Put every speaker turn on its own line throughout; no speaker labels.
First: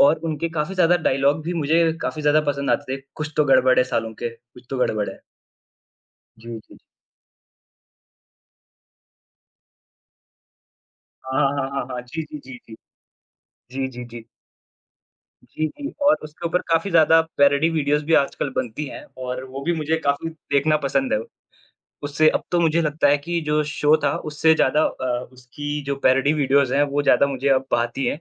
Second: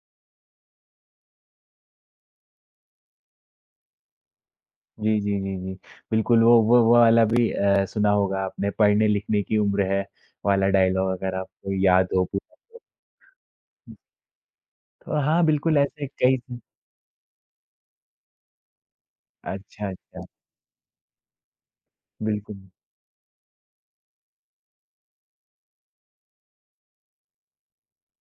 और उनके काफ़ी ज़्यादा डायलॉग भी मुझे काफ़ी ज़्यादा पसंद आते थे। "कुछ तो गड़बड़ है सालुंखे, कुछ तो गड़बड़ है"।
जी, जी, जी, जी। बिल्कुल वो
जी, जी।
वो वो वाला भी अ, सुना होगा आपने "पढ़ने-लिखने की उम्र है" वाला डायलॉग अगर
हाँ, हाँ, हाँ,
आपको
हाँ, हाँ।
याद
जी,
हो
जी,
कुछ
जी, जी।
तो।
जी,
हुँ।
जी, जी।
तो हाँ
जी,
बिल्कुल
जी
ऐसे
और
कई
उसके
से
ऊपर काफ़ी ज़्यादा पैरॉडी वीडियोज़ भी आजकल बनती हैं और वो भी
अच्छा,
मुझे
अच्छा।
काफ़ी देखना पसंद है। उससे अब तो
बिल्कुल।
मुझे लगता है कि जो शो था उससे ज़्यादा अ, उसकी जो पैरॉडी वीडियोज़ हैं वो ज़्यादा मुझे अब भाती हैं।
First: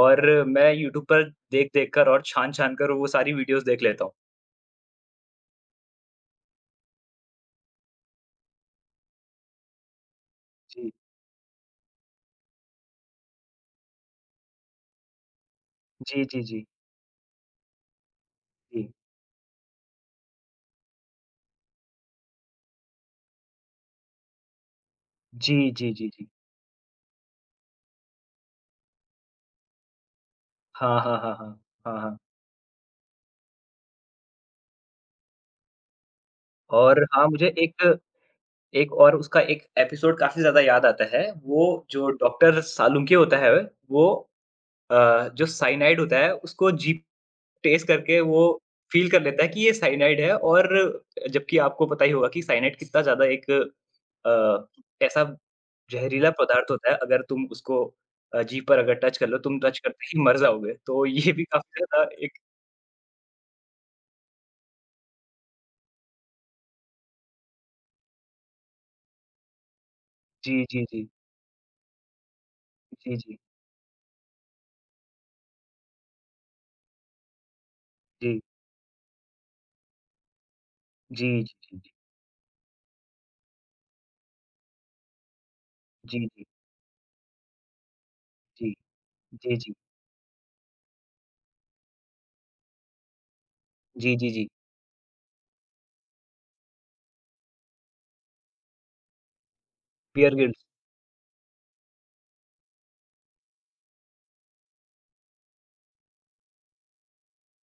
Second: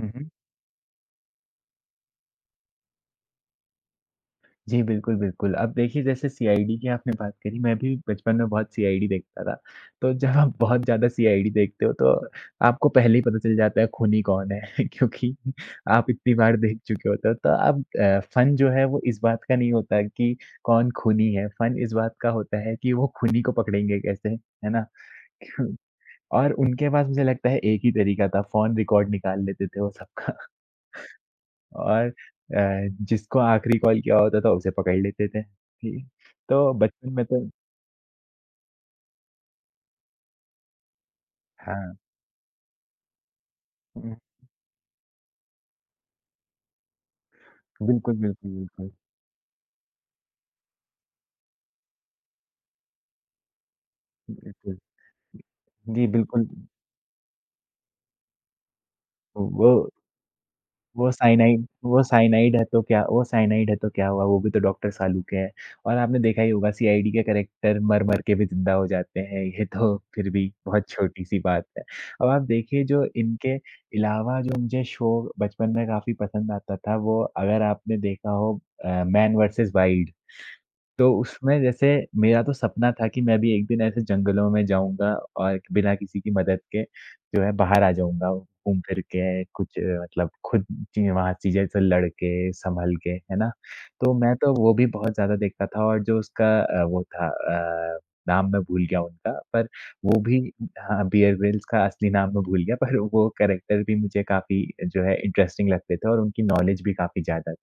हुँ, हुँ।
मैं यूट्यूब पर देख-देख कर और छान-छान कर वो सारी वीडियोज़ देख लेता हूँ।
जी बिल्कुल, बिल्कुल। अब देखिए जैसे सीआईडी की आपने बात करी मैं भी बचपन में बहुत सीआईडी देखता था। तो जब आप बहुत
जी।
ज़्यादा सीआईडी देखते हो तो आपको पहले ही पता चल जाता है खूनी कौन है। क्योंकि आप
जी,
इतनी
जी,
बार
जी।
देख चुके होते हो। तो अब अ, फन जो है
जी।
वो इस बात का नहीं होता है कि कौन खूनी है? फन इस बात का होता है कि वो खूनी को पकड़ेंगे कैसे, है ना?
जी,
क्यूँ?
जी, जी, जी।
और उनके पास मुझे लगता है एक ही तरीका था फ़ोन रिकॉर्ड निकाल लेते थे वो सबका।
हाँ, हाँ, हाँ, हाँ। हाँ,
और
हाँ।
अ, जिसको आखिरी कॉल किया होता था उसे पकड़ लेते थे। जी, तो
और
बचपन में
हाँ
तो
मुझे एक, एक और उसका एक एपिसोड काफ़ी ज़्यादा याद आता है। वो
हाँ।
जो डॉक्टर सालुंखे होता है
उ
वो
उं
अ, जो साइनाइड होता है उसको जीभ टेस्ट
बिल्कुल,
करके वो
बिल्कुल, बिल्कुल।
फ़ील कर लेता है कि ये साइनाइड है और जबकि आपको पता ही होगा कि साइनाइड कितना ज़्यादा एक अ,
बिल्कुल।
कैसा
जी,
ज़हरीला
बिल्कुल।
पदार्थ होता है। अगर तुम उसको अ, जीभ पर अगर टच कर लो,
ओ
तुम टच
वो।
करते ही मर जाओगे। तो
वो
ये भी
साइनाइड
काफ़ी
वो
ज़्यादा एक
साइनाइड है तो क्या वो साइनाइड है तो क्या हुआ? वो भी तो डॉक्टर सालूके है। और आपने देखा ही होगा सीआईडी के करैक्टर मर-मर के भी ज़िंदा हो जाते हैं। ये तो फ़िर भी
जी, जी,
बहुत
जी।
छोटी-सी बात है। अब आप देखिए जो
जी, जी।
इनके अलावा जो मुझे शो बचपन में काफ़ी पसंद आता था वो अगर आपने देखा
जी।
हो अ, मैन वर्सेस वाइल्ड। तो
जी, जी,
उसमें
जी,
जैसे
जी।
मेरा तो सपना था कि मैं भी एक दिन ऐसे जंगलों में जाऊँगा और बिना किसी
जी,
की
जी।
मदद के जो है बाहर आ जाऊँगा
जी।
घूम-फिर के
जी, जी।
कुछ मतलब खुद ची अ, वहाँ चीज़ें से लड़ के, संभल के। है ना? तो
जी, जी,
मैं
जी।
तो वो भी बहुत ज़्यादा देखता था और जो उसका अ, वो था अ, नाम मैं भूल गया उनका। पर वो
बेयर
भी
ग्रिल्स।
हाँ, हाँ, बेयर ग्रिल्स का असली नाम मैं भूल गया पर वो करैक्टर भी मुझे काफ़ी जो है इंटरेस्टिंग लगते थे और उनकी नॉलेज भी काफ़ी ज़्यादा थी।